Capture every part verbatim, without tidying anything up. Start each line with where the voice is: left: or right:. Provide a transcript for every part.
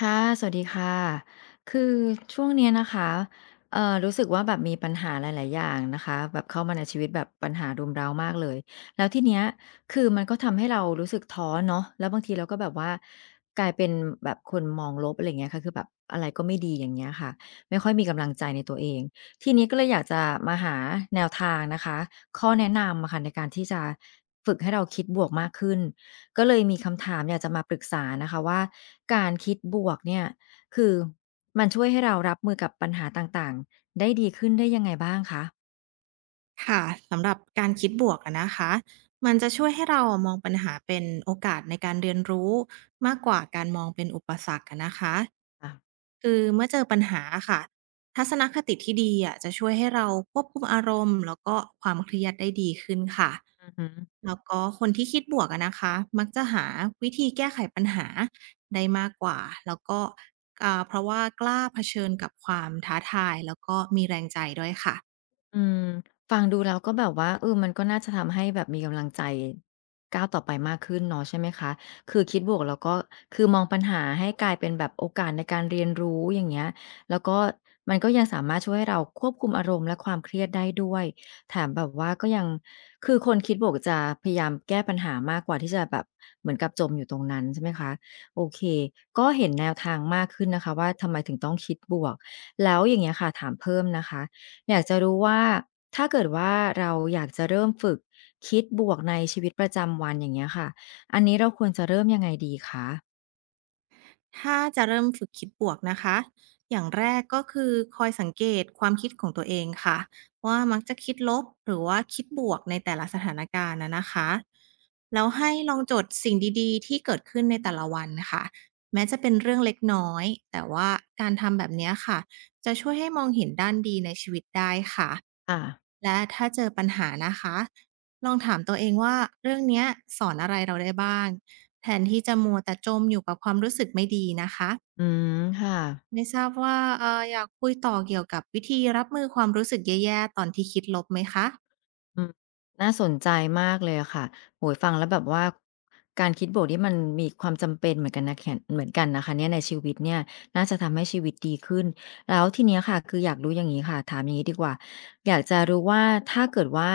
left: ค่ะสวัสดีค่ะ คือช่วงเนี้ยนะคะเอ่อรู้สึกว่าแบบมีปัญหาหลายๆ อย่างนะคะ แบบเข้ามาในชีวิตแบบปัญหารุมเร้ามากเลยแล้วทีเนี้ยคือมันก็ทำให้เรารู้สึกท้อเนาะแล้วบางทีเราก็แบบว่ากลายเป็นแบบคนมองลบอะไรอย่างเงี้ยค่ะคือแบบอะไรก็ไม่ดีอย่างเงี้ยค่ะไม่ค่อยมีกำลังใจในตัวเอง ทีนี้ก็เลยอยากจะมาหาแนวทางนะคะ ข้อแนะนำอะค่ะในการที่จะฝึกให้เราคิดบวกมากขึ้น ก็เลยมีคำถามอยากจะมาปรึกษานะคะว่าการคิดบวกเนี่ยคือมันช่วยให้เรารับมือกับปัญหาต่างๆได้ดีขึ้นได้ยังไงบ้างคะ
right: ค่ะสำหรับการคิดบวกอะนะคะมันจะช่วยให้เรามองปัญหาเป็นโอกาสในการเรียนรู้มากกว่าการมองเป็นอุปสรรคอะนะคะ
left: อ่ะ
right: คือเมื่อเจอปัญหาค่ะทัศนคติที่ดีอะจะช่วยให้เราควบคุมอารมณ์แล้วก็ความเครียดได้ดีขึ้นค่ะ
left: อือฮึ
right: แล้วก็คนที่คิดบวกอะนะคะมักจะหาวิธีแก้ไขปัญหาได้มากกว่าแล้วก็อ่าเพราะว่ากล้าเผชิญกับความท้าทายแล้วก็มีแรงใจด้วยค่ะ
left: อืมฟังดูแล้วก็แบบว่าเออมันก็น่าจะทำให้แบบมีกำลังใจก้าวต่อไปมากขึ้นเนาะใช่ไหมคะคือคิดบวกแล้วก็คือมองปัญหาให้กลายเป็นแบบโอกาสในการเรียนรู้อย่างเงี้ยแล้วก็มันก็ยังสามารถช่วยให้เราควบคุมอารมณ์และความเครียดได้ด้วยแถมแบบว่าก็ยังคือคนคิดบวกจะพยายามแก้ปัญหามากกว่าที่จะแบบเหมือนกับจมอยู่ตรงนั้นใช่ไหมคะโอเคก็เห็นแนวทางมากขึ้นนะคะว่าทำไมถึงต้องคิดบวกแล้วอย่างเงี้ยค่ะถามเพิ่มนะคะ อยากจะรู้ว่าถ้าเกิดว่าเราอยากจะเริ่มฝึกคิดบวกในชีวิตประจำวันอย่างเงี้ยค่ะอันนี้เราควรจะเริ่มยังไงดีคะ
right: ถ้าจะเริ่มฝึกคิดบวกนะคะ อย่างแรกก็คือคอยสังเกตความคิดของตัวเองค่ะว่ามักจะคิดลบหรือว่าคิดบวกในแต่ละสถานการณ์นะนะคะแล้วให้ลองจดสิ่งดีๆที่เกิดขึ้นในแต่ละวันค่ะแม้จะเป็นเรื่องเล็กน้อยแต่ว่าการทำแบบเนี้ยค่ะจะช่วยให้มองเห็นด้านดีในชีวิตได้ค่ะ
left: ค่ะ
right: และถ้าเจอปัญหานะคะลองถามตัวเองว่าเรื่องเนี้ยสอนอะไรเราได้บ้าง แทนที่จะมัวแต่จมอยู่กับความรู้สึกไม่ดีนะคะ
left: อืมค่ะ
right: ไม่ทราบว่าเอ่ออยากคุยต่อเกี่ยวกับวิธีรับมือความรู้สึกแย่ๆตอนที่คิดลบไหมคะ
left: อืมน่าสนใจมากเลยอะค่ะโอ้โฮฟังแล้วแบบว่าการคิดบวกนี่มันมีความจำเป็นเหมือนกันนะแขนเหมือนกันนะคะเนี่ยในชีวิตเนี่ยน่าจะทำให้ชีวิตดีขึ้นแล้วทีเนี้ยค่ะคืออยากรู้อย่างงี้ค่ะถามอย่างงี้ดีกว่าอยากจะรู้ว่าถ้าเกิดว่า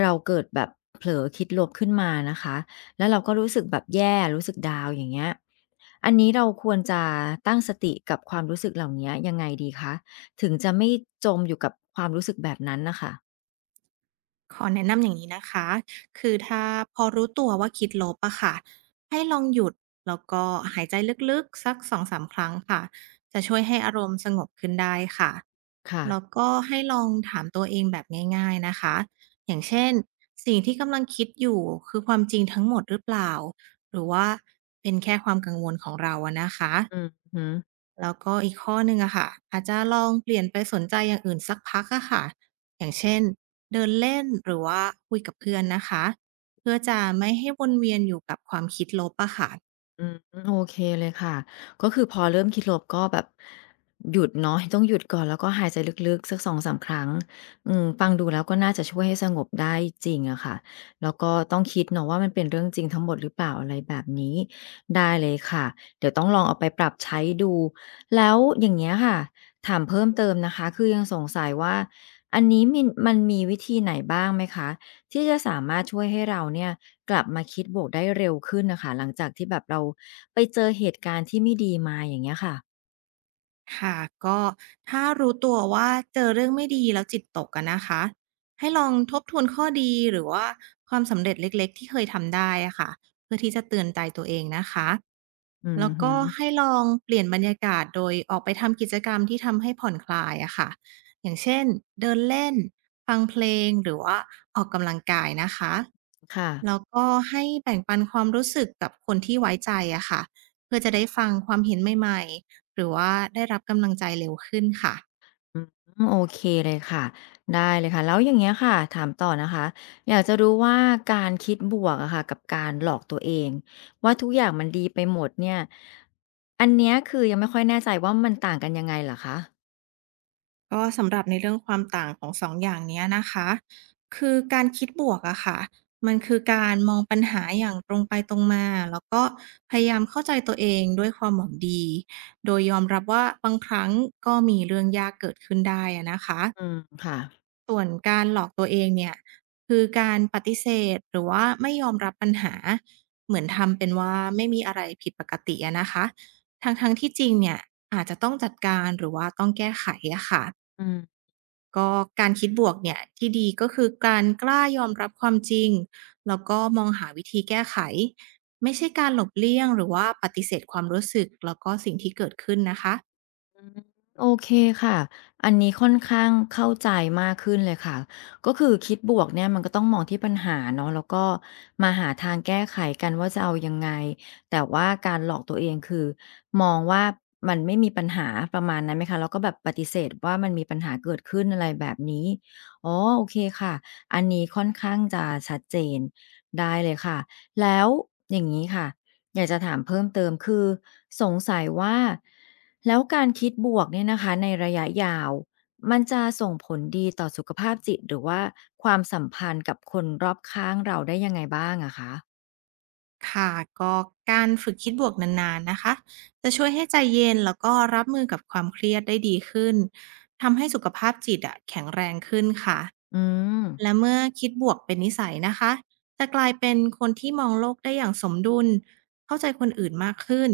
left: เราเกิดแบบเผลอคิดลบขึ้นมานะคะแล้วเราก็รู้สึกแบบแย่รู้สึกดาวน์อย่างเงี้ยอันนี้เราควรจะตั้งสติกับความรู้สึกเหล่าเนี้ยยังไงดีคะถึงจะไม่จมอยู่กับความรู้สึกแบบนั้นน่ะค่ะ
right: ขอแนะนำอย่างนี้นะคะ คือถ้าพอรู้ตัวว่าคิดลบอะค่ะ ให้ลองหยุดแล้วก็หายใจลึกๆสักสองถึงสามครั้งค่ะ จะช่วยให้อารมณ์สงบขึ้นได้ค่ะ แล้ว
left: ค่ะ
right: ก็ให้ลองถามตัวเองแบบง่ายๆนะคะ อย่างเช่นสิ่งที่กำลังคิดอยู่คือความจริงทั้งหมดหรือเปล่า หรือว่าเป็นแค่ความกังวลของเราอะนะคะ
left: อือฮึ
right: แล้วก็อีกข้อหนึ่งอะค่ะอาจจะลองเปลี่ยนไปสนใจอย่างอื่นสักพักอะค่ะอย่างเช่นเดินเล่นหรือว่าคุยกับเพื่อนนะคะเพื่อจะไม่ให้วนเวียนอยู่กับความคิดลบอะค่ะ
left: อืม โอเคเลยค่ะ ก็คือพอเริ่มคิดลบก็แบบหยุดเนาะต้องหยุดก่อนแล้วก็หายใจลึกๆสักสองสามครั้งอืมฟังดูแล้วก็น่าจะช่วยให้สงบได้จริงอะค่ะแล้วก็ต้องคิดเนาะว่ามันเป็นเรื่องจริงทั้งหมดหรือเปล่าอะไรแบบนี้ได้เลยค่ะ เดี๋ยวต้องลองเอาไปปรับใช้ดู แล้วอย่างเงี้ยค่ะถามเพิ่มเติมนะคะคือยังสงสัยว่าอันนี้มนมันมีวิธีไหนบ้างไหมคะที่จะสามารถช่วยให้เราเนี่ย กลับมาคิดบวกได้เร็วขึ้นน่ะค่ะหลังจากที่แบบเราไปเจอเหตุการณ์ที่ไม่ดีมาอย่างเงี้ยค่ะ
right: ค่ะก็ถ้ารู้ตัวว่าเจอเรื่องไม่ดีแล้วจิตตกอะนนะคะให้ลองทบทวนข้อดีหรือว่าความสำเร็จเล็กๆที่เคยทำได้อะค่ะเพื่อที่จะเตือนใจตัวเองนะคะ
left: อือ
right: แล้ว
left: ฮึ
right: ก็ให้ลองเปลี่ยนบรรยากาศโดยออกไปทำกิจกรรมที่ทำให้ผ่อนคลายอะค่ะอย่างเช่นเดินเล่นฟังเพลงหรือว่าออกกำลังกายนะคะ
left: ค่ะ
right: แล้วก็ให้แบ่งปันความรู้สึกกับคนที่ไว้ใจอะค่ะเพื่อจะได้ฟังความเห็นใหม่ๆ หรือว่าได้รับกำลังใจเร็วขึ้นค่ะ
left: อืมโอเคเลยค่ะได้เลยค่ะแล้วอย่างเงี้ยค่ะถามต่อนะคะอยากจะรู้ว่าการคิดบวกอะค่ะกับการหลอกตัวเองว่าทุกอย่างมันดีไปหมดเนี่ยอันเนี้ยคือยังไม่ค่อยแน่ใจว่ามันต่างกันยังไงเหรอคะ
right: ก็สำหรับในเรื่องความต่างของสองอย่างเนี้ยนะคะคือการคิดบวกอะค่ะมันคือการมองปัญหาอย่างตรงไปตรงมาแล้วก็พยายามเข้าใจตัวเองด้วยความหวังดีโดยยอมรับว่าบางครั้งก็มีเรื่องยากเกิดขึ้นได้อะนะคะ
left: อืมค่ะ
right: ส่วนการหลอกตัวเองเนี่ยคือการปฏิเสธหรือว่าไม่ยอมรับปัญหาเหมือนทำเป็นว่าไม่มีอะไรผิดปกติอะนะคะทั้งๆทที่จริงเนี่ยอาจจะต้องจัดการหรือว่าต้องแก้ไขอะค่ะ
left: อืม
right: ก็การคิดบวกเนี่ยที่ดีก็คือการกล้ายอมรับความจริงแล้วก็มองหาวิธีแก้ไขไม่ใช่การหลบเลี่ยงหรือว่าปฏิเสธความรู้สึกแล้วก็สิ่งที่เกิดขึ้นนะคะ
left: โอเคค่ะอันนี้ค่อนข้างเข้าใจมากขึ้นเลยค่ะก็คือคิดบวกเนี่ยมันก็ต้องมองที่ปัญหาเนาะแล้วก็มาหาทางแก้ไขกันว่าจะเอายังไง แต่ว่าการหลอกตัวเองคือมองว่ามันไม่มีปัญหาประมาณนั้นไหมคะแล้วก็แบบปฏิเสธว่ามันมีปัญหาเกิดขึ้นอะไรแบบนี้อ๋อโอเคค่ะ อันนี้ค่อนข้างจะชัดเจนได้เลยค่ะ แล้วอย่างนี้ค่ะ อยากจะถามเพิ่มเติมคือสงสัยว่าแล้วการคิดบวกเนี่ยนะคะในระยะยาวมันจะส่งผลดีต่อสุขภาพจิตหรือว่าความสัมพันธ์กับคนรอบข้างเราได้ยังไงบ้างอะคะ
right: ค่ะก็การฝึกคิดบวกนานๆนะคะจะช่วยให้ใจเย็นแล้วก็รับมือกับความเครียดได้ดีขึ้นทำให้สุขภาพจิตอะแข็งแรงขึ้นค่ะ
left: อืม
right: และเมื่อคิดบวกเป็นนิสัยนะคะจะกลายเป็นคนที่มองโลกได้อย่างสมดุลเข้าใจคนอื่นมากขึ้น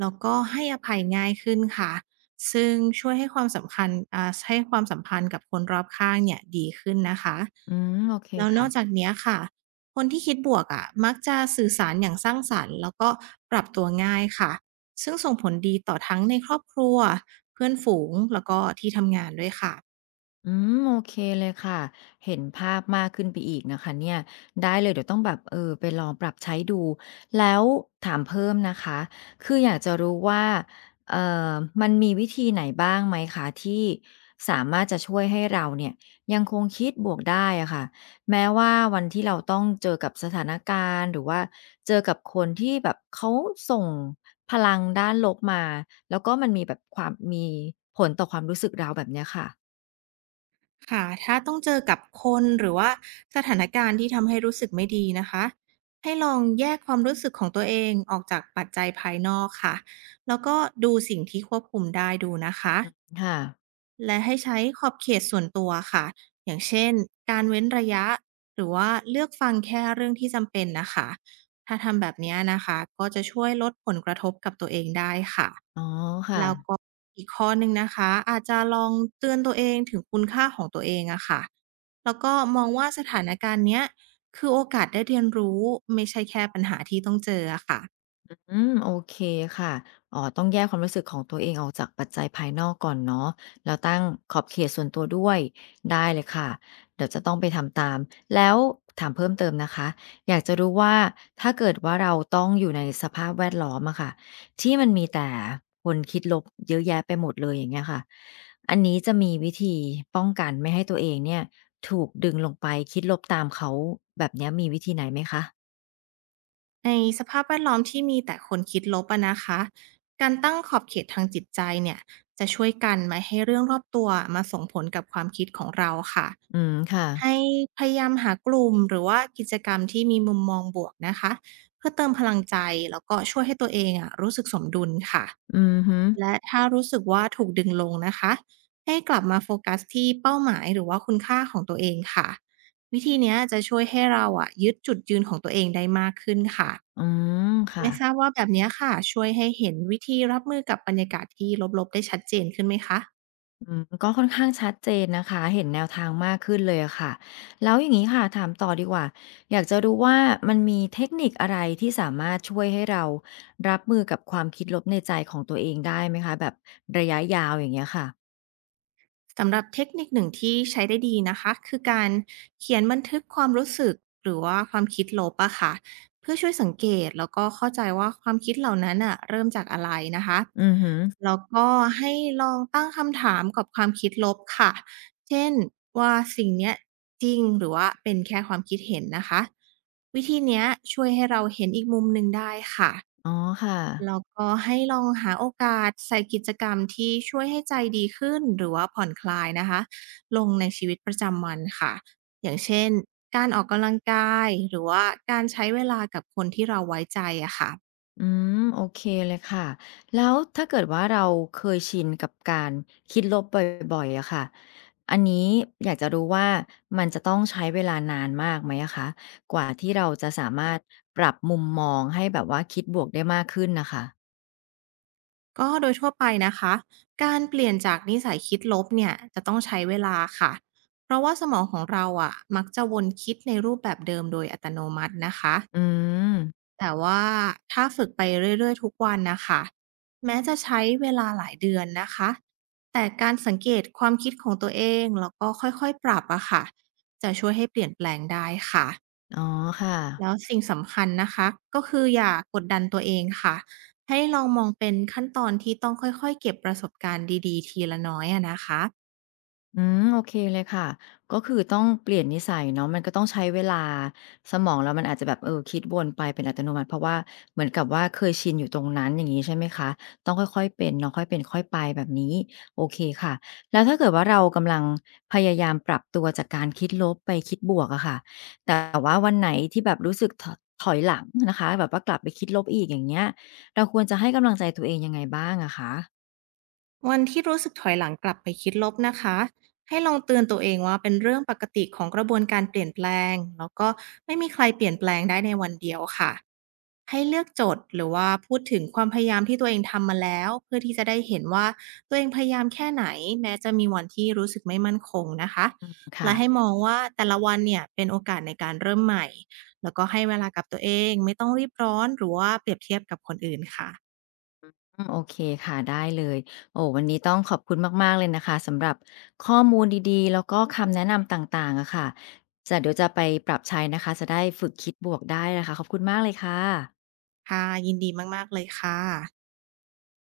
right: แล้วก็ให้อภัยง่ายขึ้นค่ะซึ่งช่วยให้ความสำคัญอ่าให้ความสัมพันธ์กับคนรอบข้างเนี่ยดีขึ้นนะคะ
left: อืม โอเค
right: แล้วน
left: ค่ะ
right: อกจากเนี้ยค่ะ คนที่คิดบวกอะมักจะสื่อสารอย่างสร้างสรรค์แล้วก็ปรับตัวง่ายค่ะซึ่งส่งผลดีต่อทั้งในครอบครัวเพื่อนฝูงแล้วก็ที่ทำงานด้วยค่ะ
left: อืมโอเคเลยค่ะเห็นภาพมากขึ้นไปอีกนะคะเนี่ยได้เลยเดี๋ยวต้องแบบเออไปลองปรับใช้ดูแล้วถามเพิ่มนะคะคืออยากจะรู้ว่าเอ่อมันมีวิธีไหนบ้างไหมคะที่สามารถจะช่วยให้เราเนี่ยยังคงคิดบวกได้อะค่ะแม้ว่าวันที่เราต้องเจอกับสถานการณ์หรือว่าเจอกับคนที่แบบเขาส่งพลังด้านลบมาแล้วก็มันมีแบบความมีผลต่อความรู้สึกเราแบบเนี้ยค่ะ
right: ค่ะถ้าต้องเจอกับคนหรือว่าสถานการณ์ที่ทำให้รู้สึกไม่ดีนะคะให้ลองแยกความรู้สึกของตัวเองออกจากปัจจัยภายนอกค่ะแล้วก็ดูสิ่งที่ควบคุมได้ดูนะคะ
left: ค่ะ
right: และให้ใช้ขอบเขตส่วนตัวค่ะอย่างเช่นการเว้นระยะหรือว่าเลือกฟังแค่เรื่องที่จำเป็นนะคะ ถ้าทำแบบนี้นะคะก็จะช่วยลดผลกระทบกับตัวเองได้ค่ะ
left: อ๋อค่ะ
right: อีกข้อหนึ่งนะคะอาจจะลองเตือนตัวเองถึงคุณค่าของตัวเองอะค่ะแล้วก็มองว่าสถานการณ์เนี้ยคือโอกาสได้เรียนรู้ไม่ใช่แค่ปัญหาที่ต้องเจออะค่ะ
left: อืมโอเคค่ะอ๋อต้องแยกความรู้สึกของตัวเองออกจากปัจจัยภายนอกก่อนเนาะแล้วตั้งขอบเขตส่วนตัวด้วยได้เลยค่ะเดี๋ยวจะต้องไปทำตามแล้วถามเพิ่มเติมนะคะอยากจะรู้ว่าถ้าเกิดว่าเราต้องอยู่ในสภาพแวดล้อมอะค่ะที่มันมีแต่คนคิดลบเยอะแยะไปหมดเลยอย่างเงี้ยค่ะอันนี้จะมีวิธีป้องกันไม่ให้ตัวเองเนี่ยถูกดึงลงไปคิดลบตามเขาแบบเนี้ยมีวิธีไหนไหมคะ
right: ในสภาพแวดล้อมที่มีแต่คนคิดลบอะนะคะการตั้งขอบเขตทางจิตใจเนี่ยจะช่วยกันไม่ให้เรื่องรอบตัวมาส่งผลกับความคิดของเราค่ะ
left: อืมค่ะ
right: ให้พยายามหากลุ่มหรือว่ากิจกรรมที่มีมุมมองบวกนะคะเพื่อเติมพลังใจแล้วก็ช่วยให้ตัวเองอะรู้สึกสมดุลค่ะ
left: อือฮึ
right: และถ้ารู้สึกว่าถูกดึงลงนะคะให้กลับมาโฟกัสที่เป้าหมายหรือว่าคุณค่าของตัวเองค่ะวิธีเนี้ยจะช่วยให้เราอะยึดจุดยืนของตัวเองได้มากขึ้นค่ะ
left: อืมค่ะ
right: ไม่ทราบว่าแบบเนี้ยค่ะช่วยให้เห็นวิธีรับมือกับบรรยากาศที่ลบๆได้ชัดเจนขึ้นไหมคะ
left: อืมก็ค่อนข้างชัดเจนนะคะเห็นแนวทางมากขึ้นเลยอะค่ะแล้วอย่างงี้ค่ะถามต่อดีกว่าอยากจะรู้ว่ามันมีเทคนิคอะไรที่สามารถช่วยให้เรารับมือกับความคิดลบในใจของตัวเองได้ไหมคะแบบระยะยาวอย่างเงี้ยค่ะ
right: สำหรับเทคนิคหนึ่งที่ใช้ได้ดีนะคะคือการเขียนบันทึกความรู้สึกหรือว่าความคิดลบอะค่ะเพื่อช่วยสังเกตแล้วก็เข้าใจว่าความคิดเหล่านั้นน่ะเริ่มจากอะไรนะคะ
left: อือฮึ
right: แล้วก็ให้ลองตั้งคำถามกับความคิดลบค่ะเช่นว่าสิ่งเนี้ยจริงหรือว่าเป็นแค่ความคิดเห็นนะคะวิธีเนี้ยช่วยให้เราเห็นอีกมุมหนึ่งได้ค่ะ
left: อ๋อค่ะ
right: แล้วก็ให้ลองหาโอกาสใส่กิจกรรมที่ช่วยให้ใจดีขึ้นหรือว่าผ่อนคลายนะคะลงในชีวิตประจำวันค่ะอย่างเช่นการออกกำลังกายหรือว่าการใช้เวลากับคนที่เราไว้ใจอะค่ะ
left: อืมโอเคเลยค่ะแล้วถ้าเกิดว่าเราเคยชินกับการคิดลบบ่อยๆอะค่ะอันนี้อยากจะรู้ว่ามันจะต้องใช้เวลานานมากไหมอะคะกว่าที่เราจะสามารถปรับมุมมองให้แบบว่าคิดบวกได้มากขึ้นนะคะ
right: ก็โดยทั่วไปนะคะการเปลี่ยนจากนิสัยคิดลบเนี่ยจะต้องใช้เวลาค่ะเพราะว่าสมองของเราอะมักจะวนคิดในรูปแบบเดิมโดยอัตโนมัตินะคะ
left: อืม
right: แต่ว่าถ้าฝึกไปเรื่อยๆทุกวันนะคะแม้จะใช้เวลาหลายเดือนนะคะแต่การสังเกตความคิดของตัวเองแล้วก็ค่อยๆปรับอะค่ะจะช่วยให้เปลี่ยนแปลงได้ค่ะ
left: อ๋อค่ะ
right: แล้วสิ่งสำคัญนะคะก็คืออย่ากดดันตัวเองค่ะให้ลองมองเป็นขั้นตอนที่ต้องค่อยๆเก็บประสบการณ์ดีๆทีละน้อยอะนะคะ
left: อืมโอเคเลยค่ะก็คือต้องเปลี่ยนนิสัยเนาะมันก็ต้องใช้เวลาสมองเรามันอาจจะแบบเออคิดวนไปเป็นอัตโนมัติเพราะว่าเหมือนกับว่าเคยชินอยู่ตรงนั้นอย่างงี้ใช่ไหมคะต้องค่อยๆเป็นเนาะค่อยเป็นค่อยไปแบบนี้โอเคค่ะแล้วถ้าเกิดว่าเรากำลังพยายามปรับตัวจากการคิดลบไปคิดบวกอะค่ะแต่ว่าวันไหนที่แบบรู้สึกถถอยหลังนะคะแบบว่ากลับไปคิดลบอีกอย่างเงี้ยเราควรจะให้กำลังใจตัวเองยังไงบ้างอะคะ
right: วันที่รู้สึกถอยหลังกลับไปคิดลบนะคะให้ลองเตือนตัวเองว่าเป็นเรื่องปกติของกระบวนการเปลี่ยนแปลงแล้วก็ไม่มีใครเปลี่ยนแปลงได้ในวันเดียวค่ะให้เลือกโจทย์หรือว่าพูดถึงความพยายามที่ตัวเองทำมาแล้วเพื่อที่จะได้เห็นว่าตัวเองพยายามแค่ไหนแม้จะมีวันที่รู้สึกไม่มั่นคงนะคะ
left: อืมค่ะ
right: และให้มองว่าแต่ละวันเนี่ยเป็นโอกาสในการเริ่มใหม่แล้วก็ให้เวลากับตัวเองไม่ต้องรีบร้อนหรือว่าเปรียบเทียบกับคนอื่นค่ะ
left: อืมโอเคค่ะได้เลยโอ้วันนี้ต้องขอบคุณมากๆเลยนะคะสำหรับข้อมูลดีๆแล้วก็คำแนะนำต่างๆอะค่ะจะเดี๋ยวจะไปปรับใช้นะคะจะได้ฝึกคิดบวกได้นะคะขอบคุณมากเลยค่ะ
right: ค่ะยินดีมากๆเลยค่ะ